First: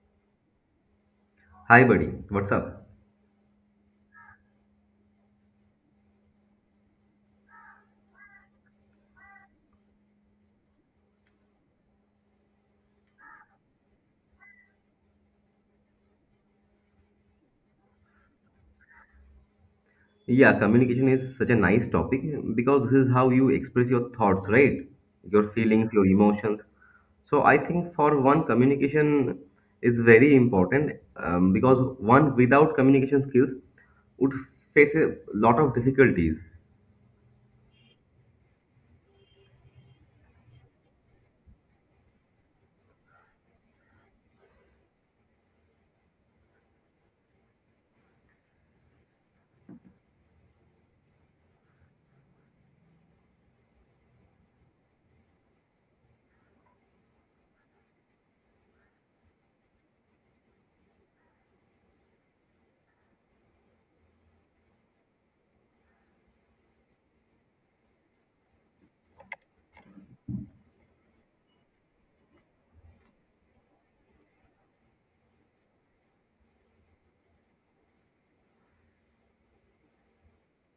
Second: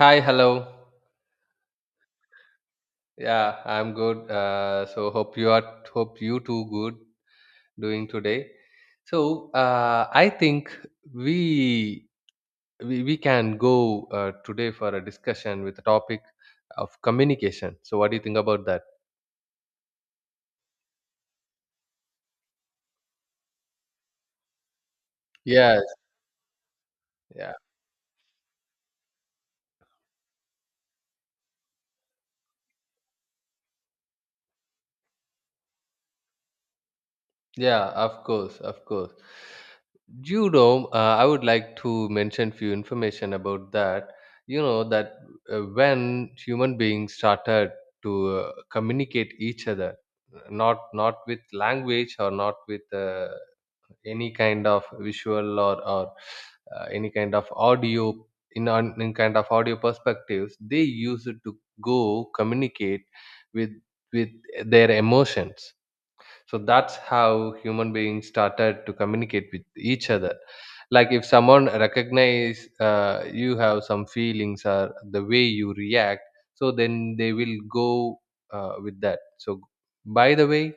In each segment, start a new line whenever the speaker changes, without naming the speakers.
Hi, hello.
Hi, buddy. What's up?
Yeah, I'm good. So hope you are hope you too good doing today. So I think we, we can go today for a discussion with the topic of communication. So what do you think about that?
Yeah, communication is such a nice topic because this is how you express your thoughts, right? Your
Yes.
feelings, your emotions. So, I think for one, communication is very important because one without communication skills would face a lot of difficulties.
Yeah, of course, of course. You know, I would like to mention few information about that. You know that when human beings started to communicate each other, not with language or not with any kind of visual or any kind of audio in on in kind of audio perspectives, they used to go communicate with with their emotions. So that's how human beings started to communicate with each other, like if someone recognize you have some feelings or the way you react, so then they will go with that. So by the way,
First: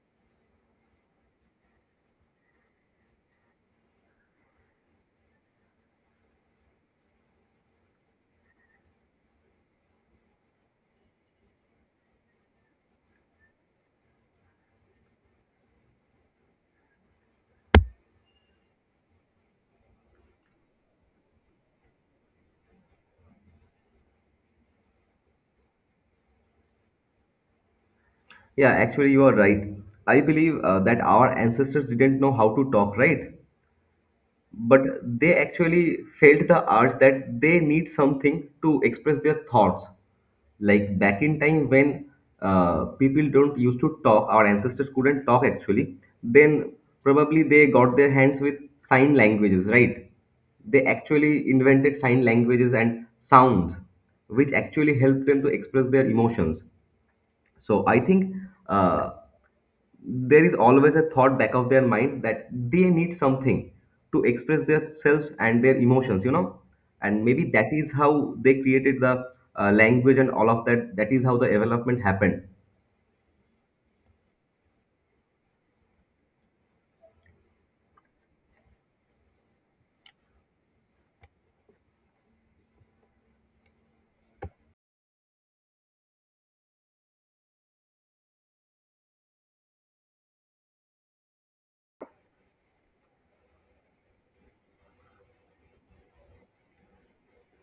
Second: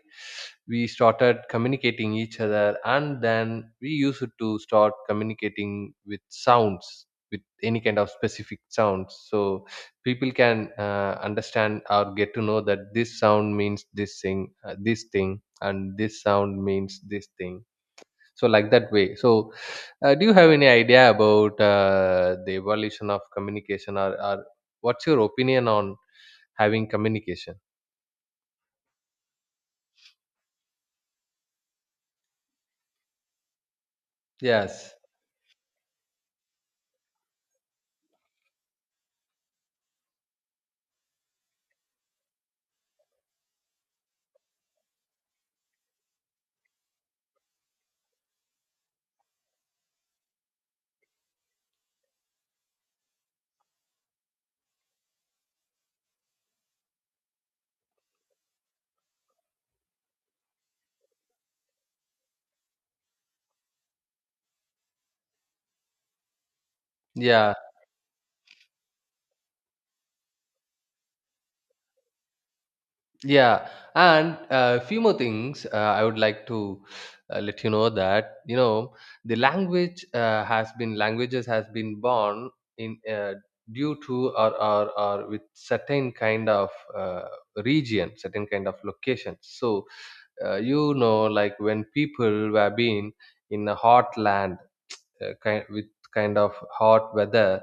we started communicating each other, and then we used to start communicating with sounds, with any kind of specific sounds, so people can understand or get to know that this sound means this thing, and this sound means this thing. So like that way. So do you have any idea about the evolution of communication or what's your opinion on having communication?
Yeah, actually, you are right. I believe that our ancestors didn't know how to talk, right? But
Yes.
they actually felt the urge that they need something to express their thoughts, like back in time when people don't used to talk, our ancestors couldn't talk actually. Then probably they got their hands with sign languages, right? They actually invented sign languages and sounds which actually helped them to express their emotions. So I think uh, there is always a thought back of their mind that they need something to express their selves and their emotions, you know. And maybe
Yeah.
that is how they created the language and all of that. That is how the development happened.
Yeah. And a few more things I would like to let you know that you know the language has been languages has been born in due to or with certain kind of uh, region, certain kind of locations. So you know, like when people were being in a hot land, uh, kind, with kind of hot weather,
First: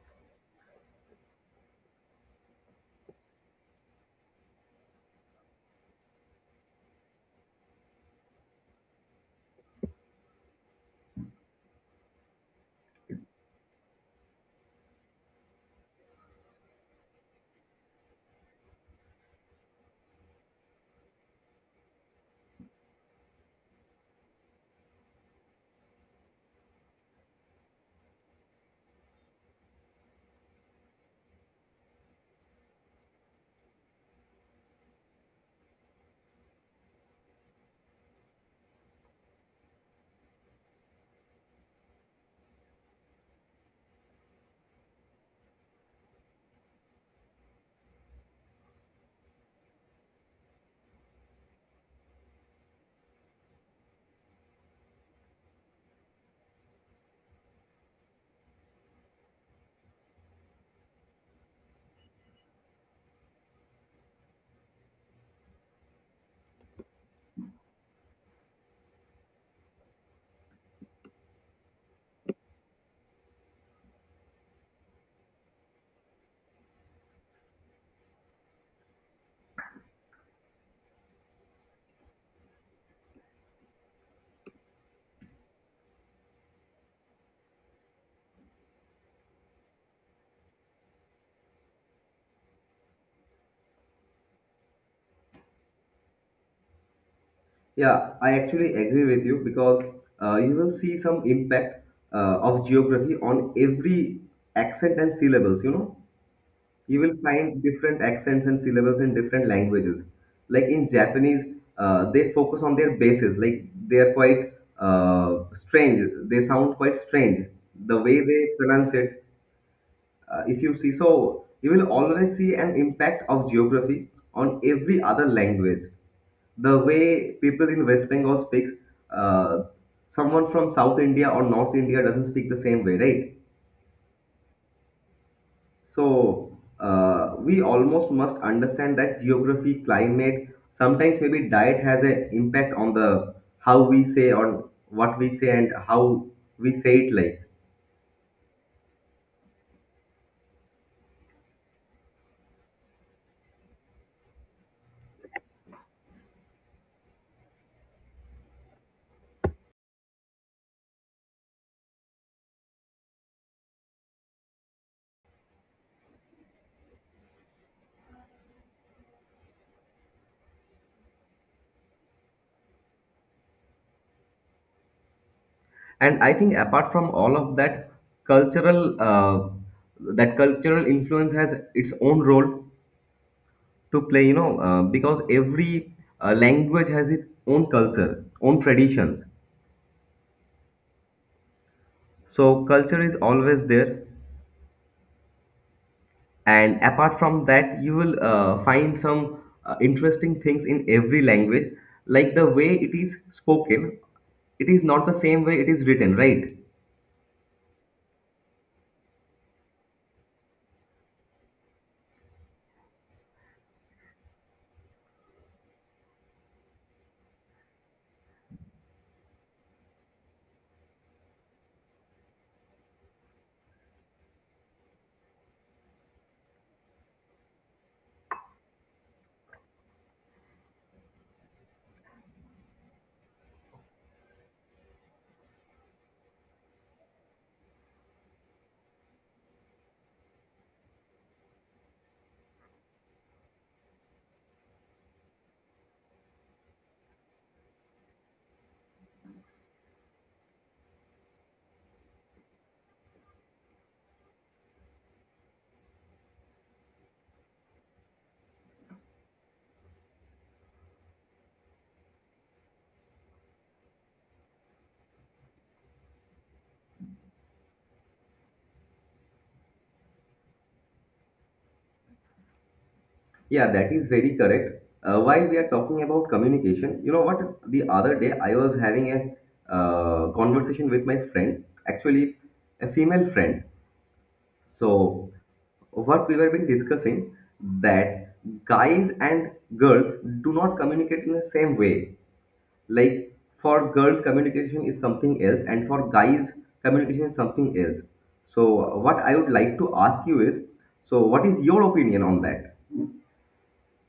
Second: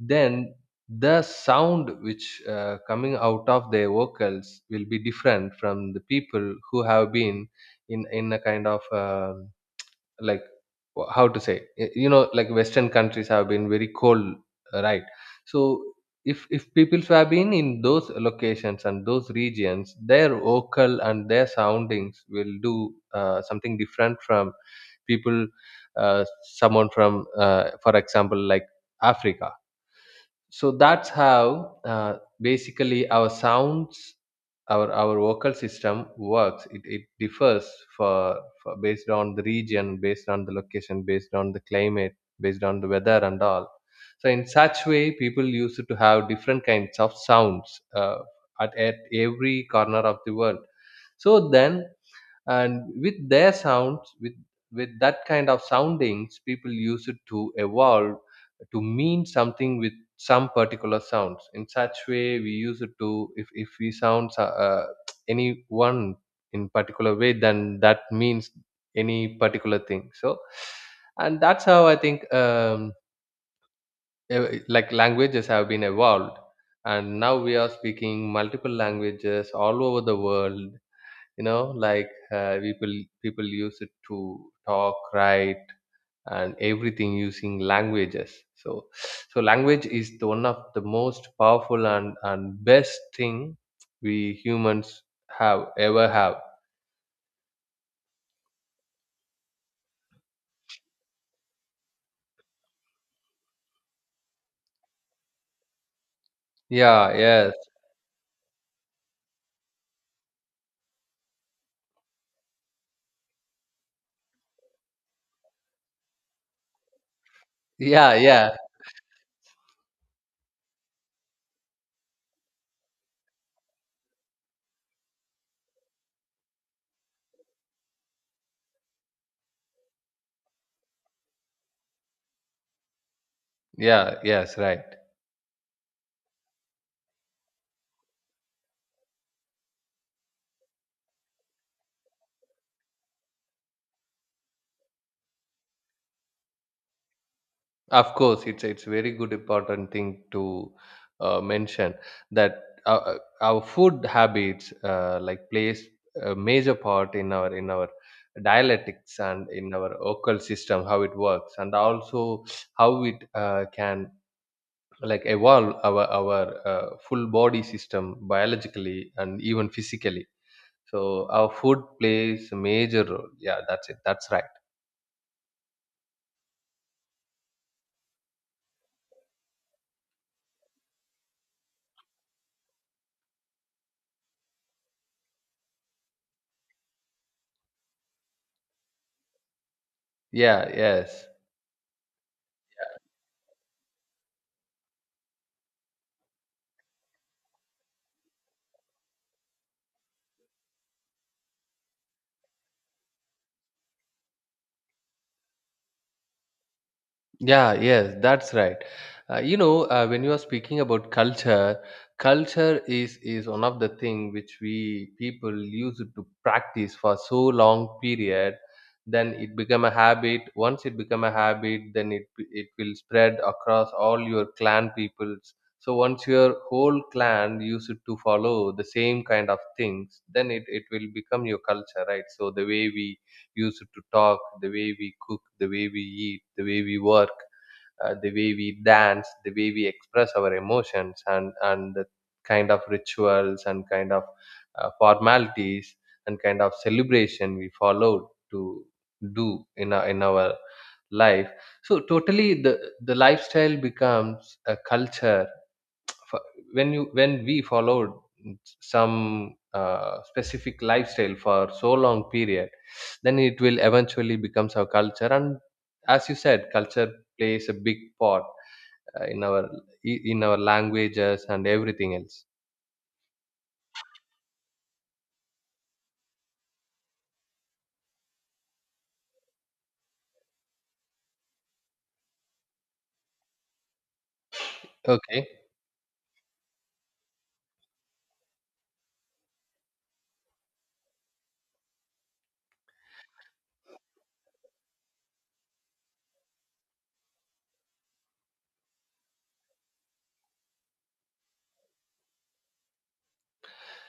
then the sound which coming out of their vocals will be different from the people who have been in a kind of like wh- how to say y- you know, like western countries have been very cold, right? So if people have been in those locations and those regions, their vocal and their soundings will do something different from people, someone from for example, like Africa. So that's how basically our sounds, our vocal system works. It differs for, for based on the region, based on the location, based on the climate, based on the weather and all. So in such way, people used to have different kinds of sounds, at every corner of the world. So then and with their sounds, with that kind of soundings, people use it to evolve to mean something with some particular sounds. In such way, we use it to, if we sound any one in particular way, then that means any particular thing. So and that's how I think like languages have been evolved, and now we are speaking multiple languages all over the world. You know, like people use it to talk, write and everything using languages. So, so language is the one of the most powerful and best thing we humans have ever have.
Yeah, I actually agree with you because you will see some impact of geography on every accent and syllables, you know. You
Yeah.
will
Yes.
find different accents and syllables in different languages. Like in Japanese, they focus on their bases. Like they are quite strange. They sound quite strange. The
Yeah.
way they
Yeah.
pronounce it, if you see, so you will always see an impact of geography on every other language. The way people in West Bengal speaks, uh, someone from South India or North India doesn't speak the same way, right?
Yeah. Yes, right.
So we almost must understand that geography, climate, sometimes maybe diet has an impact on the how we say, on what we say and how we say it, like.
Of course, it's very good important thing to mention that our food habits like plays a major part in our dialectics and in our vocal system how it works, and also how it can like evolve our full body system biologically and even physically. So our food plays a major role. Yeah, that's it. That's right.
And I think apart from all of cultural uh, that cultural influence has its own role to play. You know, because every language has its own culture, own traditions.
Yeah. Yes.
So culture is always there, and apart from that you will find some interesting things in every language, like the way it is spoken, it is not the same way it is written, right?
Yeah, yes, that's right. You know, when you are speaking about culture, culture is one of the thing which we people used to practice for so long period. Then it become a habit. Once it become a habit, then it will spread across all your clan peoples. So once your whole clan used to follow the same kind of things, then it will become your culture, right? So the way we used to talk, the way we cook, the way we eat, the way we work, the way we dance, the way we express our emotions, and the kind of rituals and kind of formalities and kind of celebration we followed to do in in our life. So totally the lifestyle becomes a culture. fo- when you, when we followed some specific lifestyle for so long period, then it will eventually becomes our culture. And as you said, culture plays a big part in our languages and everything else.
Yeah, that is very correct. Uh, while we are talking about communication, you know what, the other day I was having a conversation with my friend, actually a female friend. So
Okay.
what we were been discussing, that guys and girls do not communicate in the same way. Like for girls, communication is something else, and for guys, communication is something else. So, what I would like to ask you is, so what is your opinion on that?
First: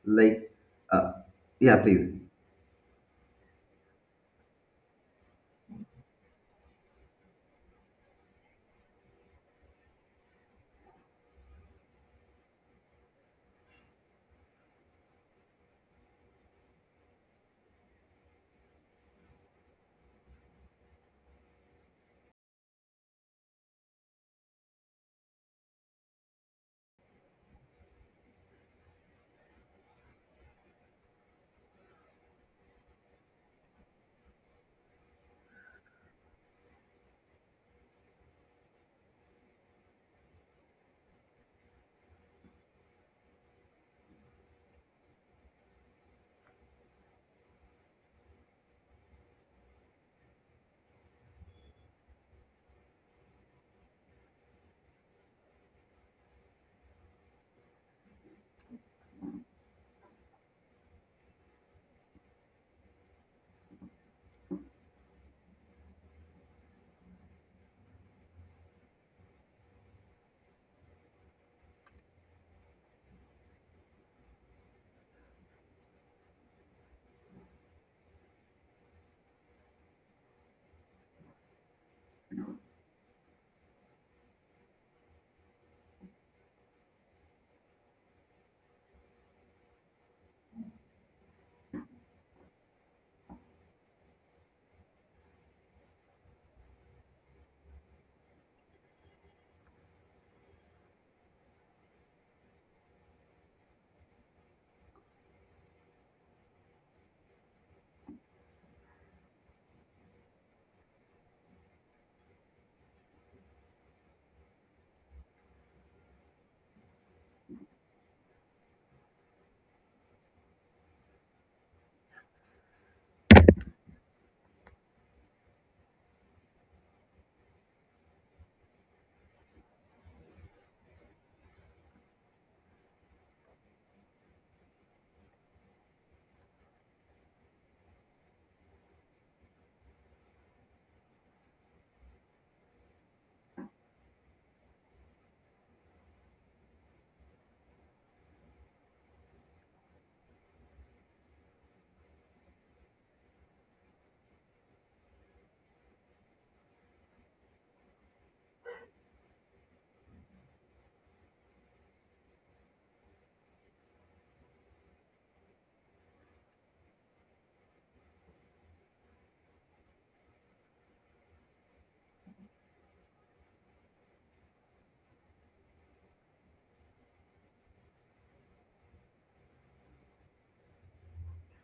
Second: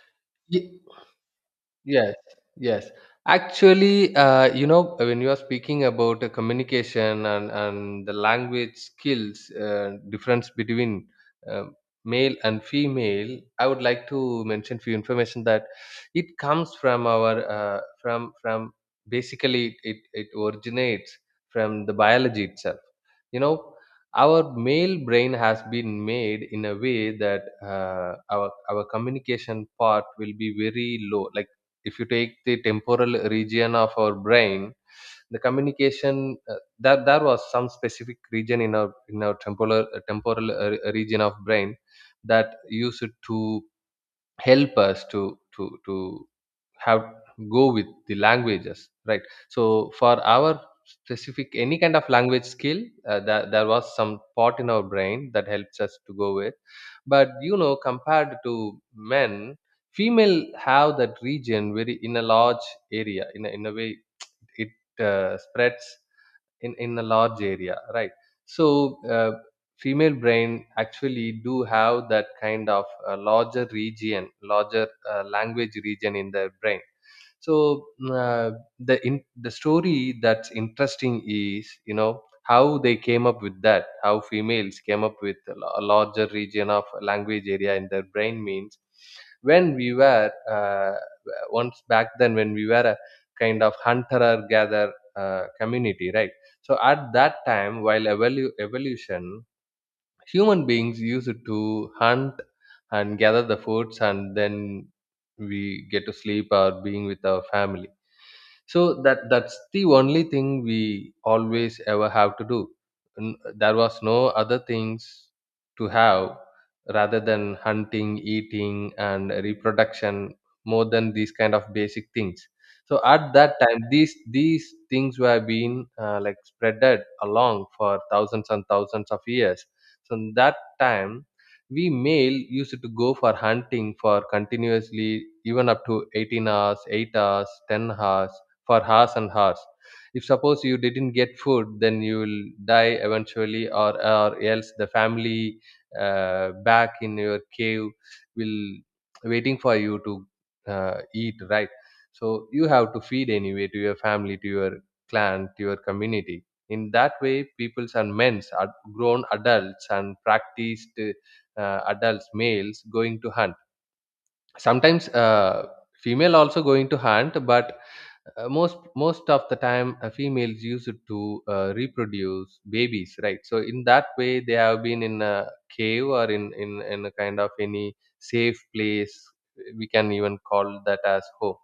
Like,
Ye-
uh, yeah, please.
Yes, yes. Actually, you know, when you are speaking about communication and the language skills, difference between uh, male and female, I would like to mention few information that it comes from our from basically it originates from the biology itself. You know, our male brain has been made in a way that our communication part will be very low. Like if you take the temporal region of our brain, the communication, that there was some specific region in our temporal region of brain that used to help us to have go with the languages, right? So for our specific any kind of language skill, that there was some part in our brain that helps us to go with. But you know, compared to men, female have that region very in a large area in in a way it spreads in a large area, right? So uh, female brain actually do have that kind of larger region, larger language region in their brain. So uh, the the story that's interesting is, you know how they came up with that, how females came up with a larger region of language area in their brain means when we were once back then when we were a kind of hunter or gather community, right? So at that time while evolution, human beings use it to hunt and gather the foods, and then we get to sleep or being with our family. So that, that's the only thing we always ever have to do. There was no other things to have rather than hunting, eating and reproduction, more than these kind of basic things. So at that time, these things were being like spreaded along for thousands and thousands of years. So in that time, we male used to go for hunting for continuously even up to 18 hours, 8 hours, 10 hours, for hours and hours. If suppose you didn't get food, then you will die eventually, or else the family back in your cave will waiting for you to eat, right? So you have to feed anyway to your family, to your clan, to your community. In that way, peoples and men's are grown adults and practiced, adults males going to hunt. Sometimes female also going to hunt, but most of the time females use it to reproduce babies, right? So in that way, they have been in a cave or in in a kind of any safe place. We can even call that as home.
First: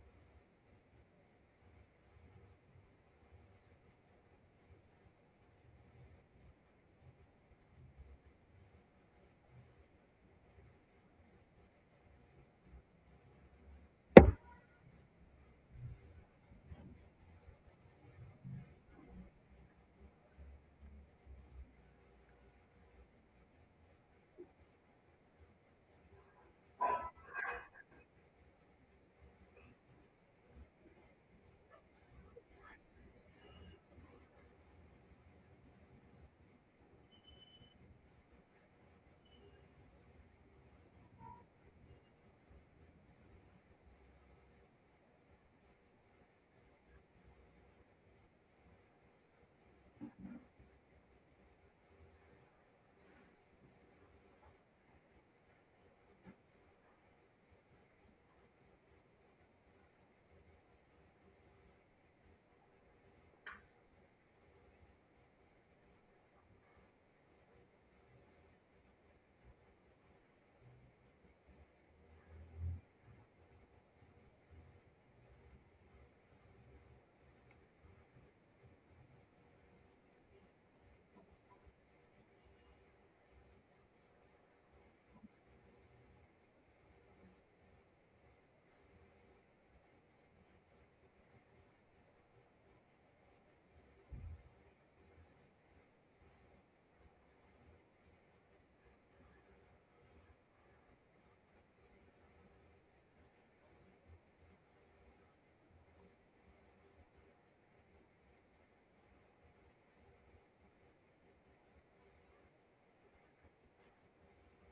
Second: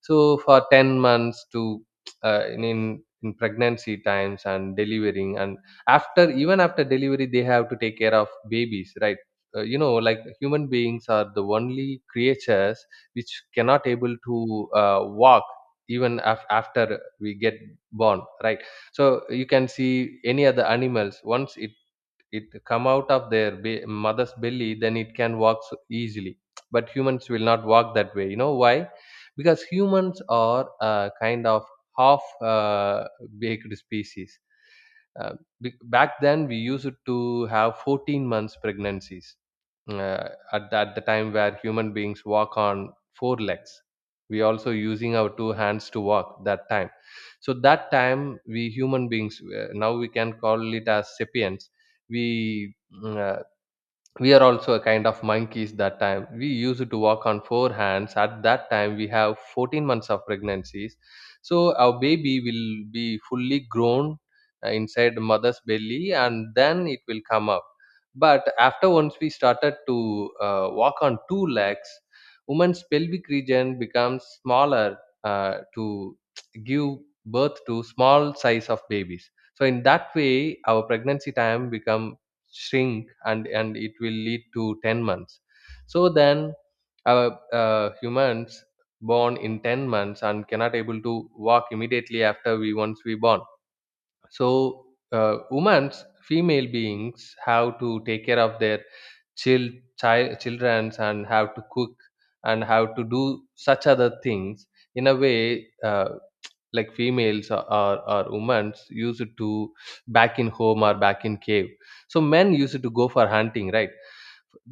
So for 10 months to in pregnancy times and delivering, and after, even after delivery, they have to take care of babies, right? You know, like human beings are the only creatures which cannot able to walk even after we get born, right? So you can see any other animals, once it, it come out of their mother's belly, then it can walk so easily. But humans will not walk that way. You know why? Because humans are a kind of half baked species. uh, Back then we used to have 14 months pregnancies, at the time where human beings walk on four legs, we also using our two hands to walk that time. So that time we human beings, now we can call it as sapiens, we mm, uh, we are also a kind of monkeys. That time we used to walk on four hands. At that time we have 14 months of pregnancies, so our baby will be fully grown inside the mother's belly and then it will come up. But after, once we started to walk on two legs, woman's pelvic region becomes smaller to give birth to small size of babies. So in that way our pregnancy time become shrink, and it will lead to 10 months. So then humans born in 10 months and cannot able to walk immediately after we, once we born. So women's female beings have to take care of their child, childrens, and have to cook and have to do such other things, in a way like females or women used to back in home or back in cave. So men used to go for hunting, right?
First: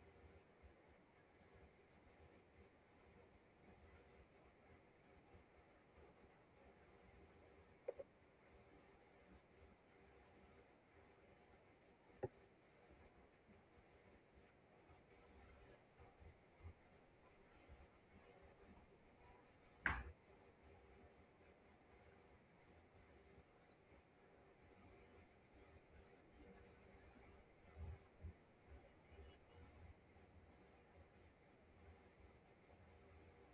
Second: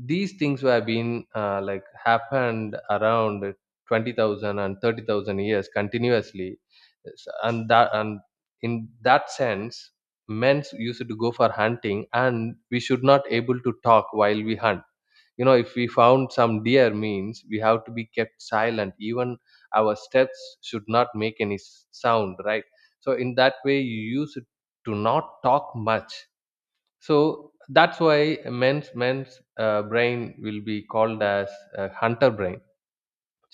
These things were been like happened around 20000 and 30000 years continuously. And in that sense, men used to go for hunting, and we should not able to talk while we hunt. You know, if we found some deer means we have to be kept silent, even our steps should not make any sound, right? So in that way you use it to not talk much. So that's why men's brain will be called as hunter brain.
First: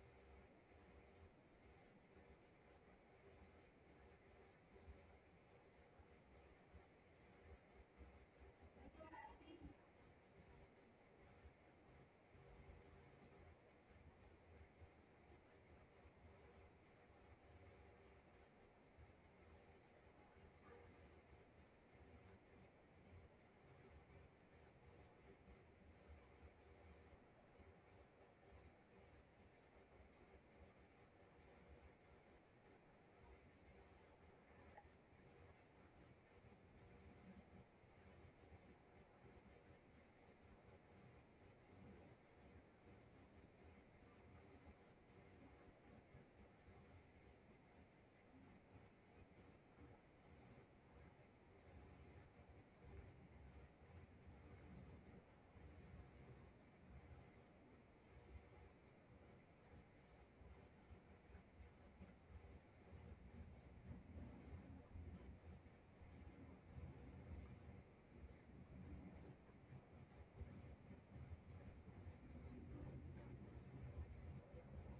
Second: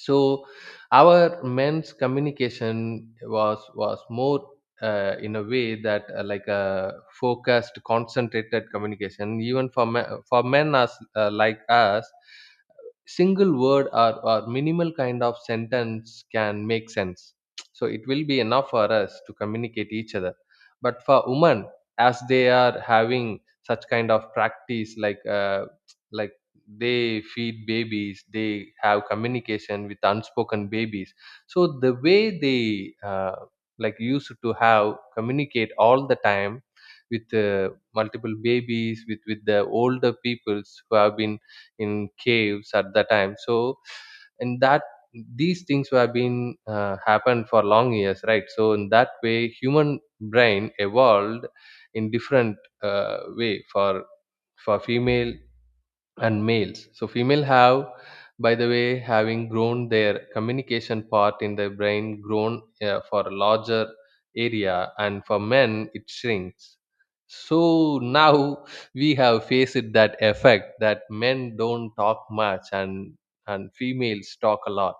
So our men's communication was more, in a way that like a focused concentrated communication. Even for men as like us, single word or minimal kind of sentence can make sense. So it will be enough for us to communicate each other. But for women, as they are having such kind of practice, like they feed babies, they have communication with unspoken babies. So the way they like used to have communicate all the time with multiple babies, with the older peoples who have been in caves at the time. So and that, these things have been happened for long years, right? So in that way human brain evolved in different way, for female and males. So female have, by the way, having grown their communication part in the brain grown for a larger area, and for men it shrinks. So now we have faced that effect that men don't talk much, and females talk a lot.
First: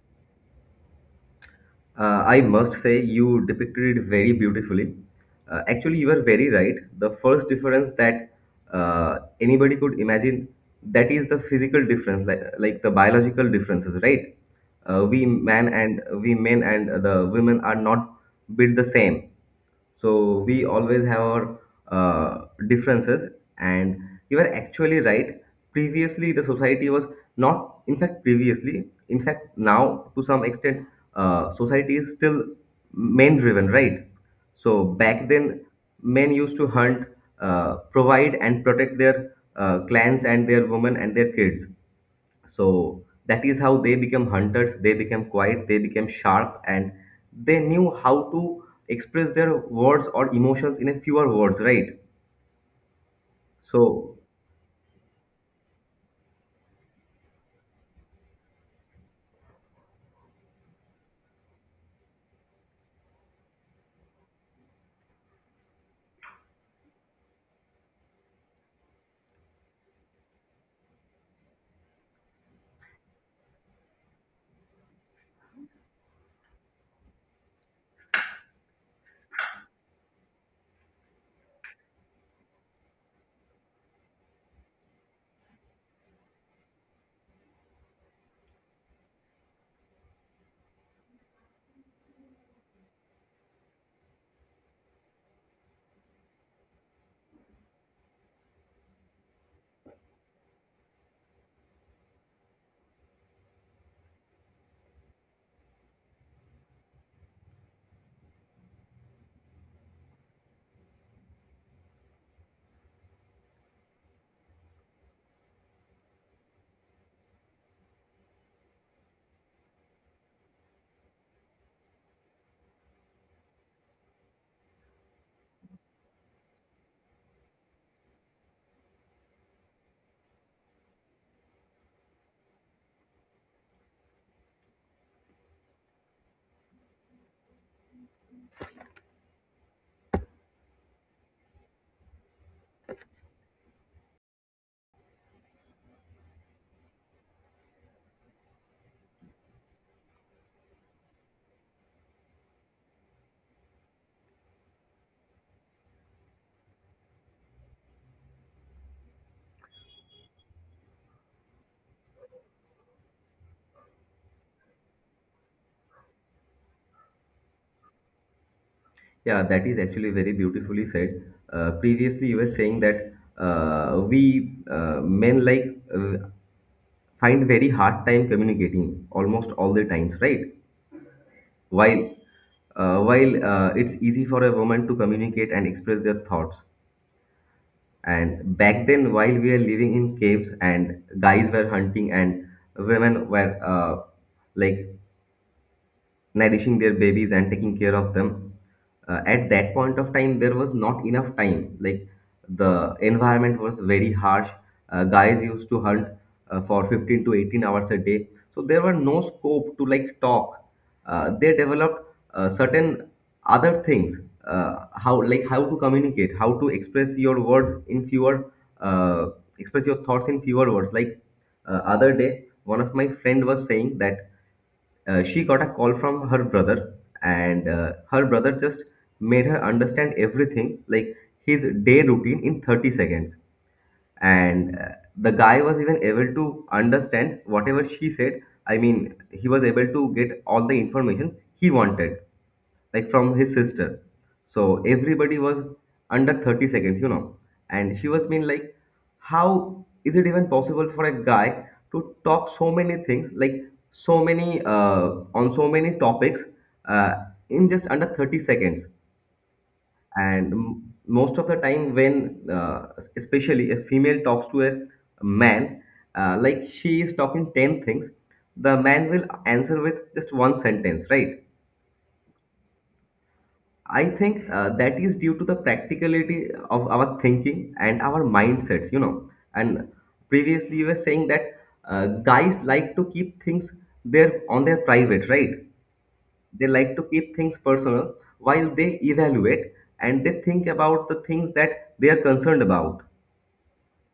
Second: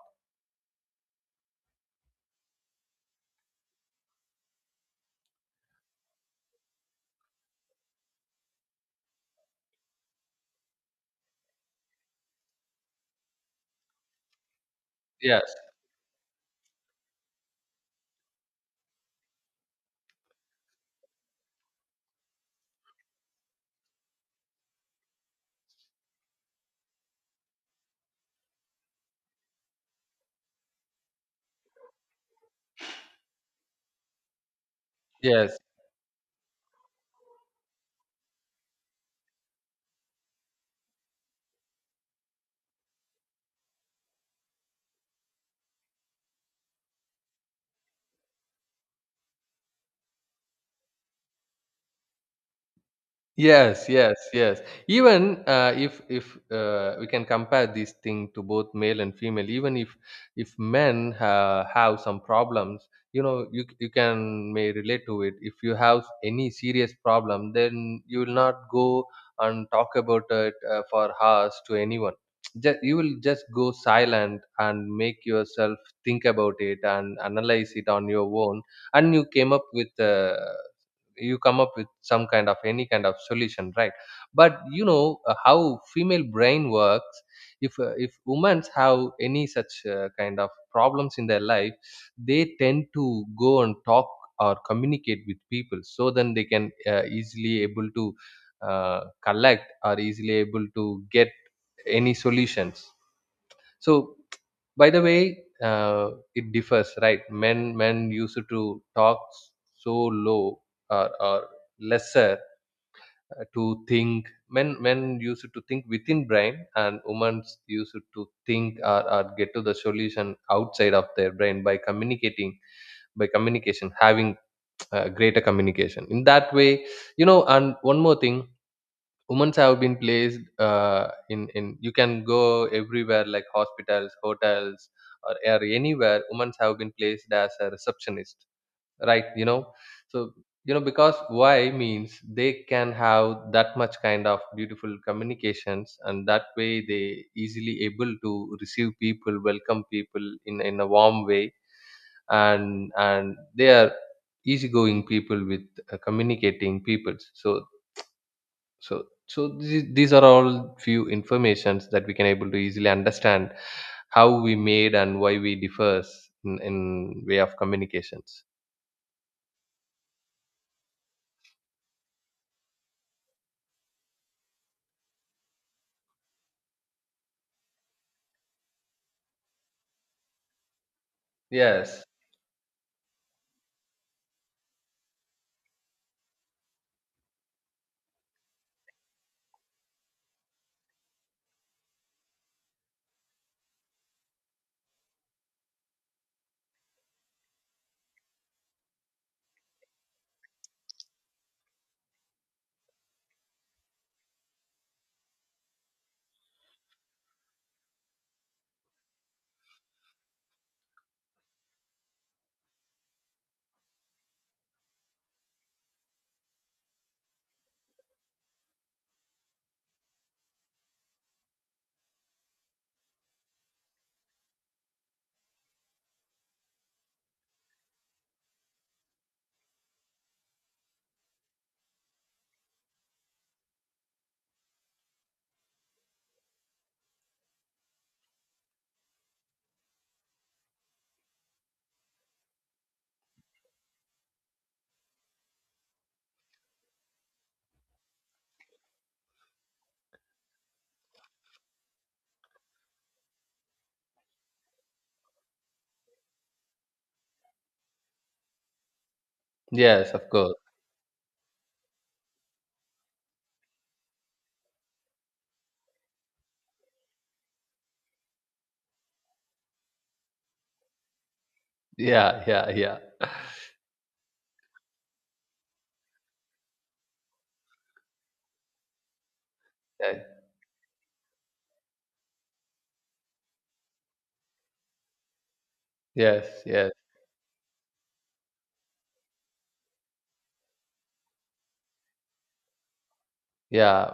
I must say, you depicted it very beautifully. Actually, you are very right. The first difference that anybody could imagine, that is the physical difference, like the biological differences, right? We
Yes,
man and we men and the women are not built the same, so we always have our differences. And you are actually right, previously the society was not, in fact, previously, in fact, now to some extent, society is still men driven, right? So back
yes,
then, men used to hunt, provide and protect their clans and their women and their kids. So that is how they became hunters, they became quiet, they became sharp, and they knew how to express their words or emotions in a fewer words, right?
yes, yes,
So
yes. Even if we can compare this thing to both male and female, even if men have some problems. You know, you can may relate to it. If you have any serious problem, then you will not go and talk about it for hours to anyone. Just, you will just go silent and make yourself think about it and analyze it on your own, and you come up with some kind of any kind of solution, right? But you know how female brain works. If if women have any such kind of problems in their life, they tend to go and talk or communicate with people. So then they can easily able to collect or easily able to get any solutions. So, by the way, it differs, right? Men used to talk so low, or lesser to think. Men used to think within brain, and women used to think or get to the solution outside of their brain by communicating, by communication, having greater communication. In that way, And one more thing, women's have been placed in you can go everywhere like hospitals, hotels, or anywhere, women's have been placed as a receptionist, right? You know, so you know because why means they can have that much kind of beautiful communications, and that way they easily able to receive people, welcome people in a warm way, and they are easygoing people with communicating peoples. So so these are all few informations that we can able to easily understand how we made and why we differs in way of communications.
yeah, that is actually very beautifully said. Uh, previously you were saying that we men like uh, find very hard time communicating almost all the times, right? while
Yes,
uh, while uh, it's easy for a woman to communicate and express their thoughts. And back then, while we were living in caves, and guys were hunting, and women were like nourishing their babies and taking care of them. At that point of time, there was not enough time. Like the environment was very harsh. Guys used to hunt for 15 to 18 hours a day. So there were no scope to like talk. They developed certain other things, how, like how to communicate, how to express your words in fewer, uh, express your thoughts in fewer words. Like other day, one of my friend was saying that she got a call from her brother, and her brother just made her understand everything, like his day routine in 30 seconds. And the guy was even able to understand whatever she said. I mean, he was able to get all the information he wanted, like from his sister. So everybody was under 30 seconds, you know. And she was being like, how is it even possible for a guy to talk so many things, like so many on so many topics uh, in just under 30 seconds.
yes, of
And
course.
most of the time when especially a female talks to a man, like she is talking 10 things, the man will answer with just one sentence, right?
Yeah, yeah, yeah.
I think that is due to the practicality of our thinking and our mindsets, you know. And
Yeah.
previously you were saying that uh, guys like to keep things there on their private, right?
Yes,
They
yes.
like to keep things personal while they evaluate and they think about the things that they are concerned about.
Yeah,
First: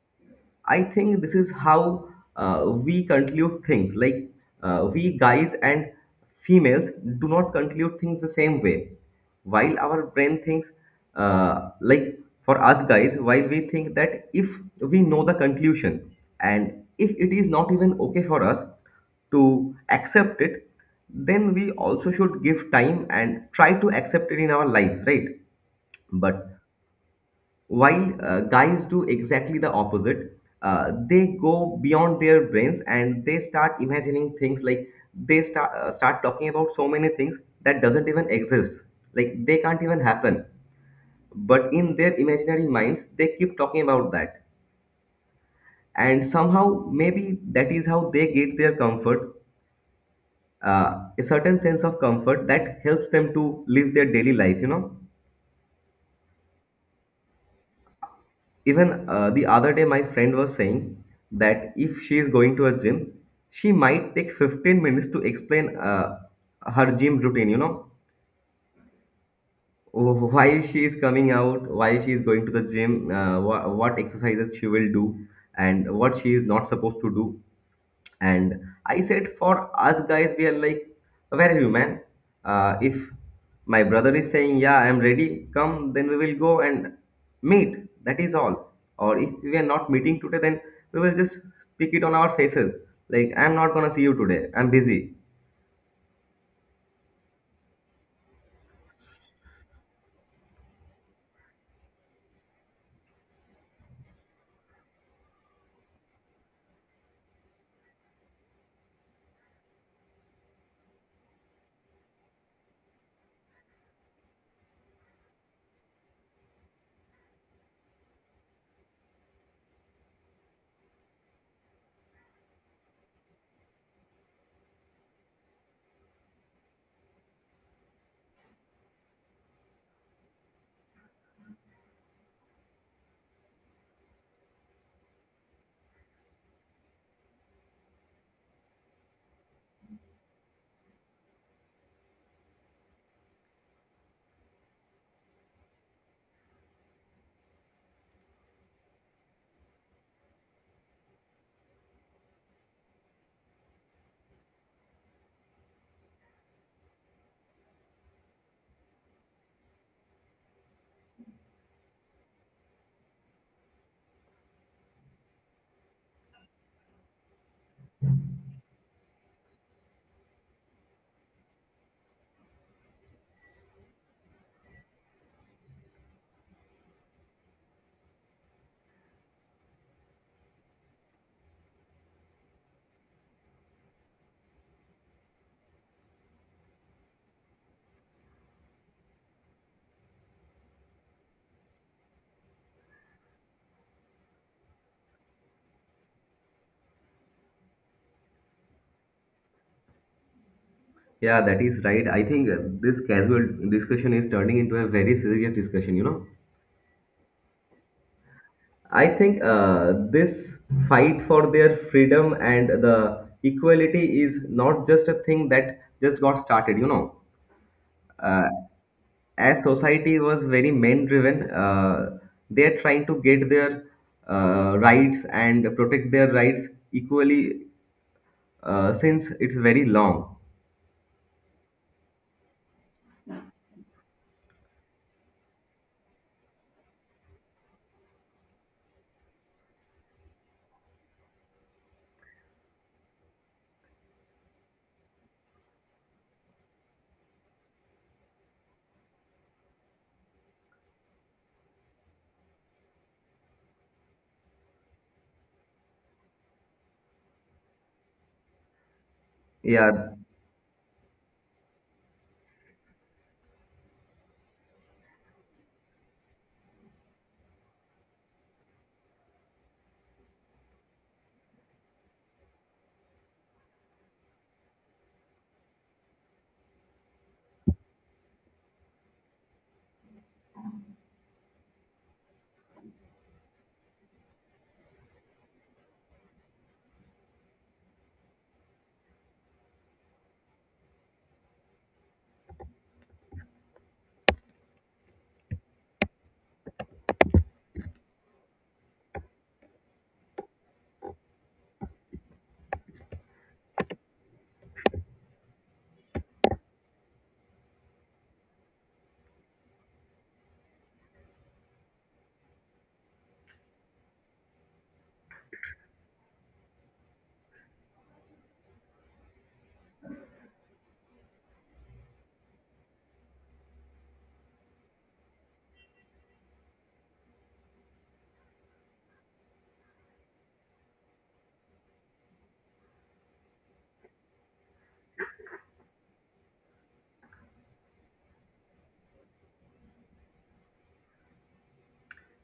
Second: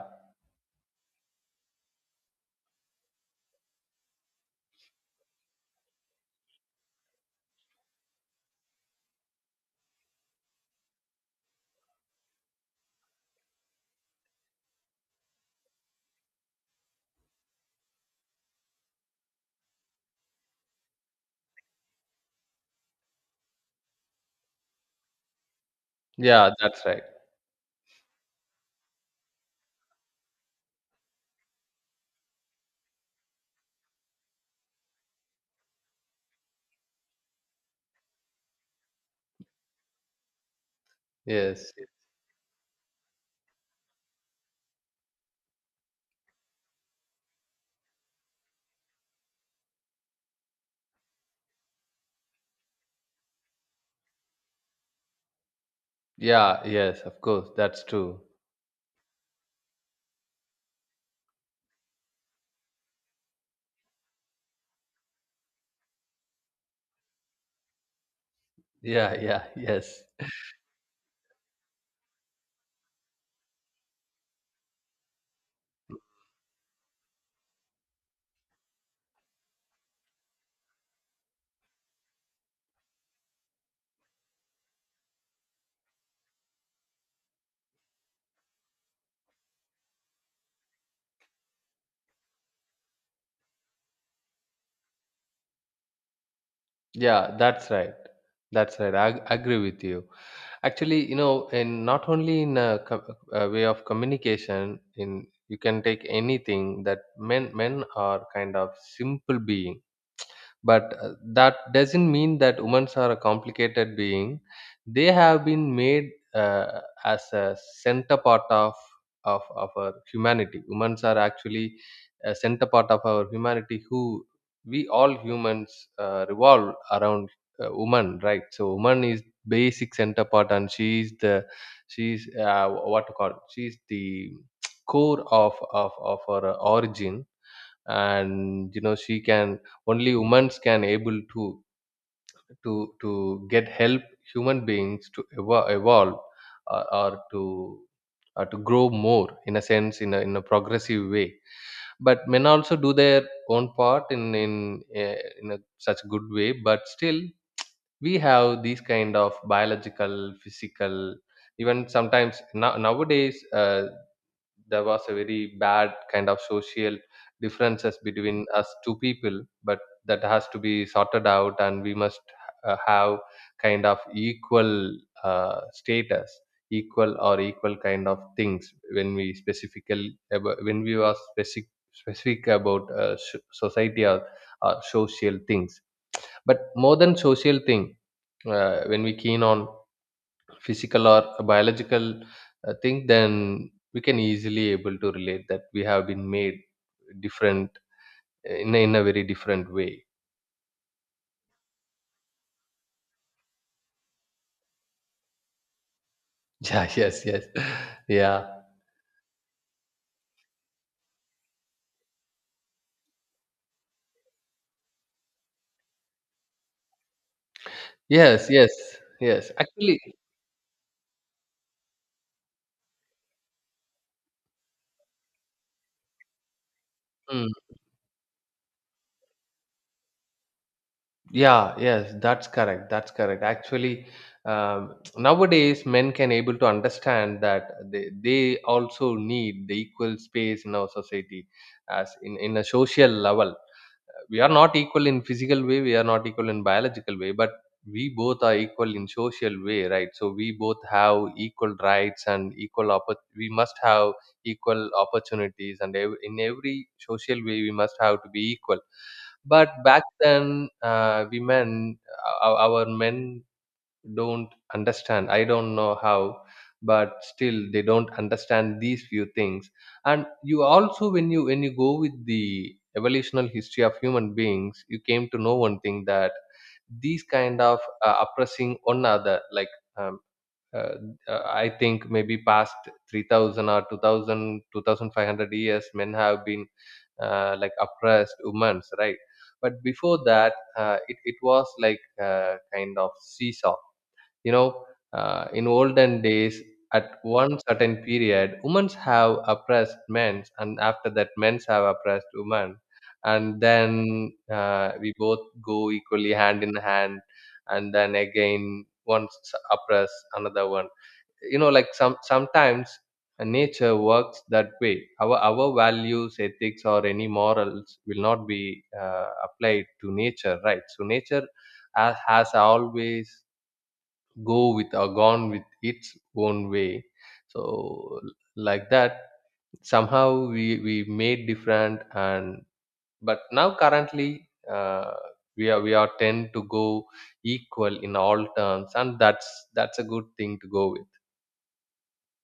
I think this is how we conclude things. Like we guys and females do not conclude things the same way. While our brain thinks, like for us guys, while we think that if we know the conclusion, and if it is not even okay for us to accept it, then we also should give time and try to accept it in our lives, right? But
yeah, that's right.
while guys do exactly the opposite, they go beyond their brains and they start imagining things, like they start talking about so many things that doesn't even exist. Like they can't even happen, but
Yes,
in their imaginary minds, they keep talking about that. And somehow, maybe that is how they get their comfort, a certain sense of comfort that helps them to live their daily life. You know.
yeah, yes, of course, that's true.
Even the other day, my friend was saying that if she is going to a gym, she might take 15 minutes to explain her gym routine, you know,
Yeah, yeah, yes.
why she is coming out, why she is going to the gym, uh, what exercises she will do, and what she is not supposed to do. And I said, for us guys, we are like, where are you, man? If my brother is saying, yeah, I'm ready, come, then we will go and meet. That is all. Or if we are not meeting today, then we will just pick it on our faces. Like, I'm not gonna see you today. I'm busy.
Yeah, that's right. That's right. I agree with you. Actually, you know, and not only in a, a way of communication, in you can take anything that men are kind of simple being. But that doesn't mean that women are a complicated being. They have been made uh, as a center part of of our humanity. Women are actually a center part of our humanity. Who we all humans revolve around woman, right? So woman is basic center part, and she is the, she is what to call? She is the core of our origin. And you know she can, only women can able to to get help, human beings to evolve, or to grow more in a sense in a progressive way. But men also do their own part in a such good way. But still we have these kind of biological physical, even sometimes now, nowadays, there was a very bad kind of social differences between us two people. But that has to be sorted out, and we must have kind of equal status, equal or equal kind of things when we specifically when we were specific about society or social things. But more than social thing, when we keen on physical or a biological thing, then we can easily able to relate that we have been made different in a very different way.
Yeah, that is right. I think this casual discussion is turning into a very serious discussion, you know?
Yeah, yes, yes. Yeah,
I think this fight for their freedom and the equality is not just a thing that just got started, you know. Uh,
yes, yes, yes,
as
actually.
society was very men driven, they are trying to get their rights and protect their rights
Mm,
equally since it's very long.
yeah, yes, that's correct, that's correct, actually. Nowadays men can able to understand that they also need the equal space in our society, as in a social level, we are not equal in physical way, we are not equal in biological way, but we both are equal in social way, right? So we both have equal rights and equal we must have equal opportunities, and in every social way we must have to be equal. But back
Yeah,
then, women, our men don't understand. I don't know how, but still they don't understand these few things. And you also when you go with the evolutional history of human beings, you came to know one thing, that these kind of oppressing one another, like um, uh, I think maybe past 3,000 or 2,000, 2,500 years men have been like oppressed women's right. But before that, it, it was like kind of seesaw. You know, in olden days, at one certain period, women have oppressed men, and after that, men have oppressed women, and then we both go equally hand in hand, and then again one oppress another one. You know, like some sometimes nature works that way. Our values ethics or any morals will not be applied to nature, right? So nature has always go with or gone with its own way. So like that, somehow we made different, and but now currently we are tend to go equal in all terms, and that's a good thing to go with.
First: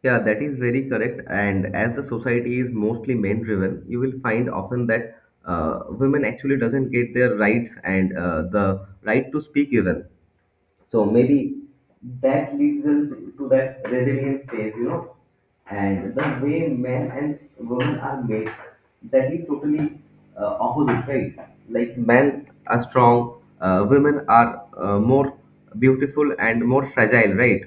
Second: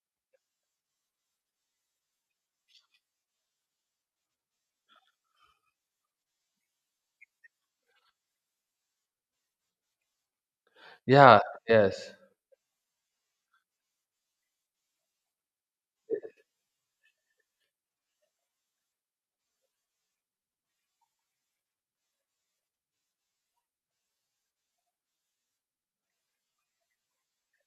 yeah, that is very correct. And as the society is mostly men driven, you will find often that women actually doesn't get their rights and the right to speak even. So
Yeah,
maybe
yes.
that leads them to that rebellion phase, you know. And the way men and women are made, that is totally opposite, right? Like men are strong, women are more beautiful and more fragile, right?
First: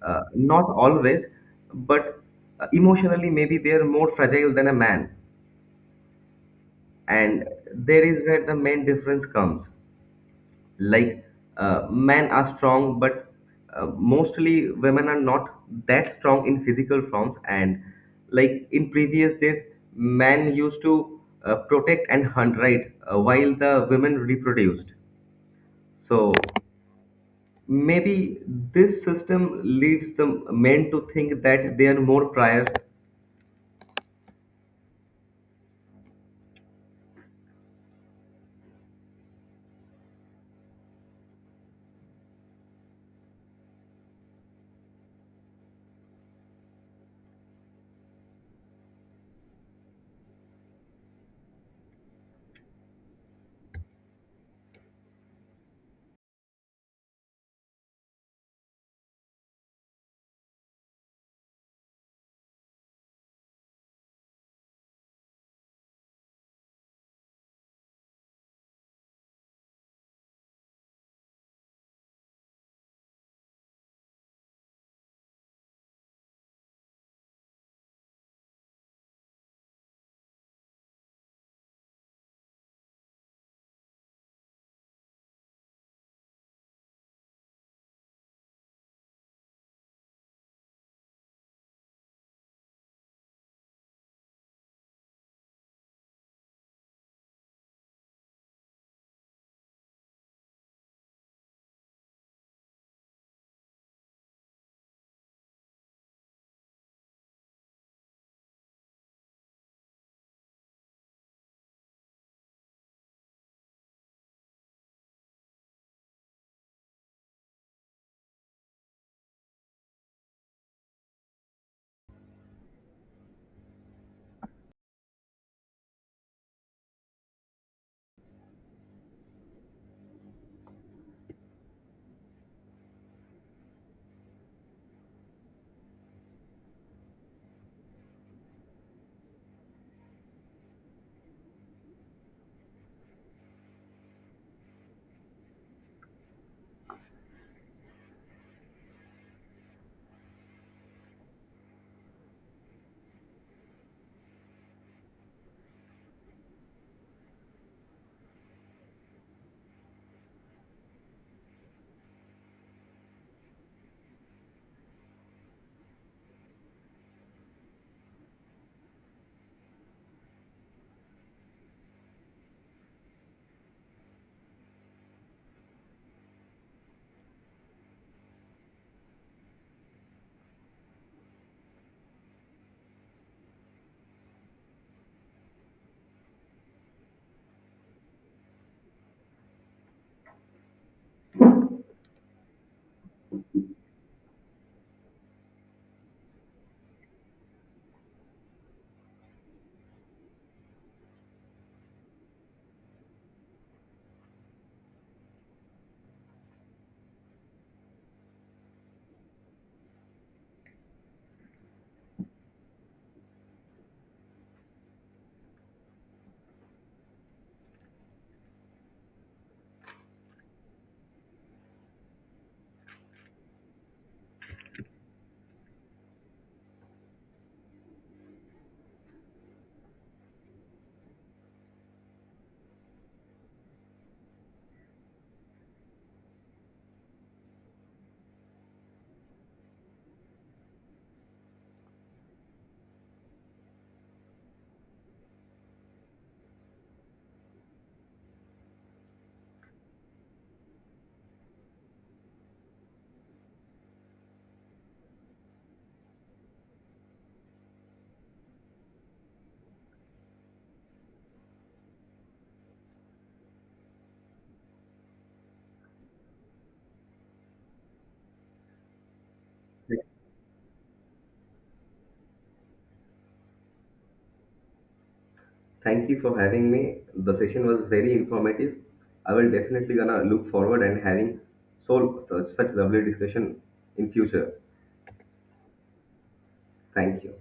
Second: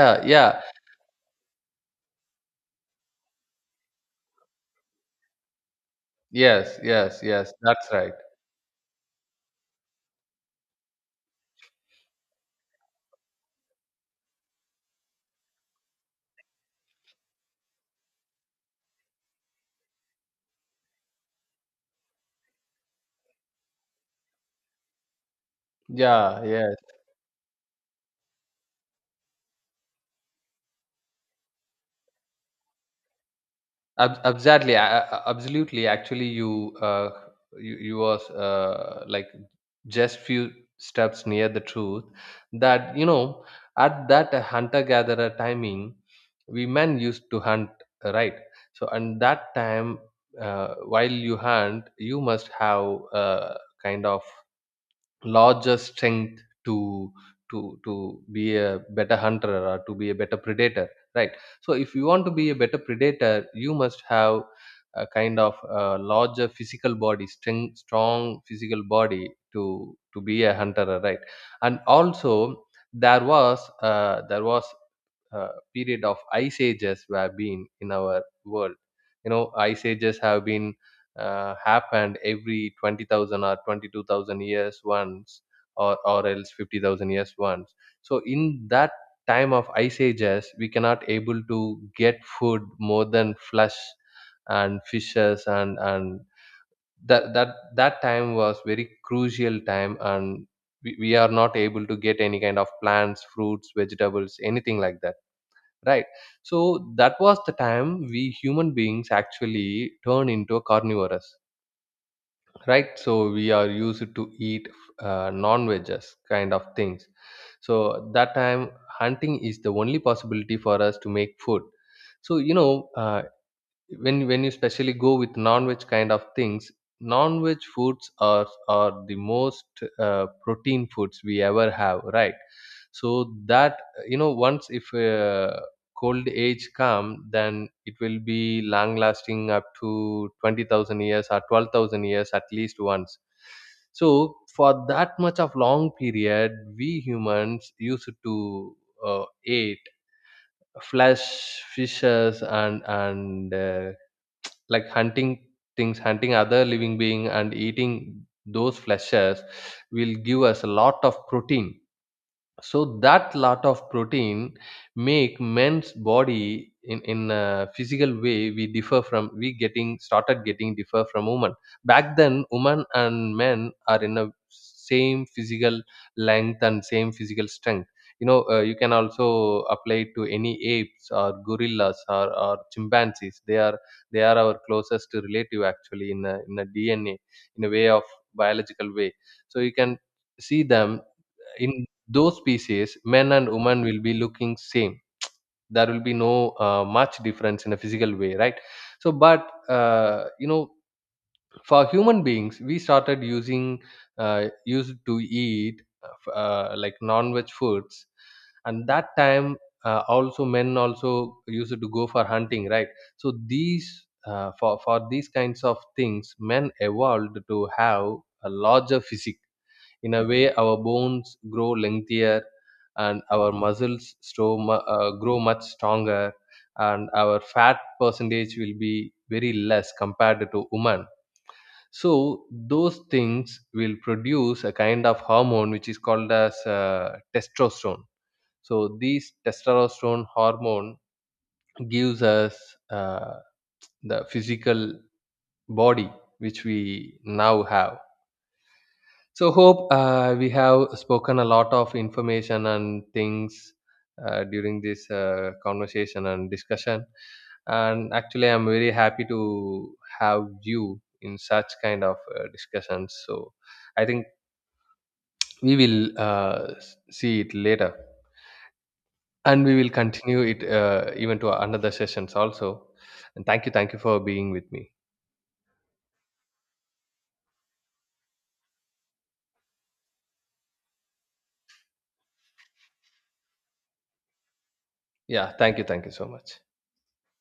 yeah,
Not always, but emotionally, maybe they are more fragile than a man.
yes, yes,
And
yes, that's
there
right.
is where the main difference comes. Like, men are strong, but mostly women are not that strong in physical forms. And like in previous days, men used to protect and hunt, right? While the women reproduced. So
Yeah, yes.
maybe this system leads the men to think that they are more prior.
Absolutely, absolutely. Actually, you was like just few steps near the truth. That, you know, at that hunter-gatherer timing, we men used to hunt, right? So, and that time, while you hunt, you must have kind of larger strength to to be a better hunter or to be a better predator, right? So if you want to be a better predator, you must have a kind of a larger physical body, strong physical body to be a hunter, right? And also there was a period of ice ages were been in our world. You know, ice ages have been happened every 20,000 or 22,000 years once, or else 50,000 years once. So in that time of ice ages, we cannot able to get food more than flesh and fishes, and that, that, that time was very crucial time, and we are not able to get any kind of plants, fruits, vegetables, anything like that. Right. So that was the time we human beings actually turn into a carnivorous, right? So we are used to eat non-veggies kind of things. So that time hunting is the only possibility for us to make food. So you know, when you specially go with non-veg kind of things, non-veg foods are the most protein foods we ever have, right? So that, you know, once if cold age come, then it will be long lasting up to 20,000 years or 12,000 years at least once. So for that much of long period we humans used to eat flesh, fishes, and like hunting things, hunting other living being and eating those fleshes will give us a lot of protein. So that lot of protein make men's body in a physical way we differ from, we getting started getting differ from women. Back then women and men are in a same physical length and same physical strength. You know, you can also apply it to any apes or gorillas, or chimpanzees. They are our closest relative actually in a DNA in a way of biological way. So you can see them, in those species men and women will be looking same. There will be no much difference in a physical way, right? So but you know, for human beings we started using used to eat like non-veg foods. And that time also men also used to go for hunting, right? So these for these kinds of things, men evolved to have a larger physique. In a way, our bones grow lengthier, and our muscles grow much stronger, and our fat percentage will be very less compared to women. So those things will produce a kind of hormone which is called as testosterone. So this testosterone hormone gives us uh, the physical body which we now have. So hope we have spoken a lot of information and things during this conversation and discussion. And actually, I'm very happy to have you in such kind of discussions. So I think we will see it later, and we will continue it even to another sessions also. And thank you for being with me.
Thank you for having me. The session was very informative. I will definitely gonna look forward and having such lovely discussion in future.
Yeah, thank you so much.
Thank you.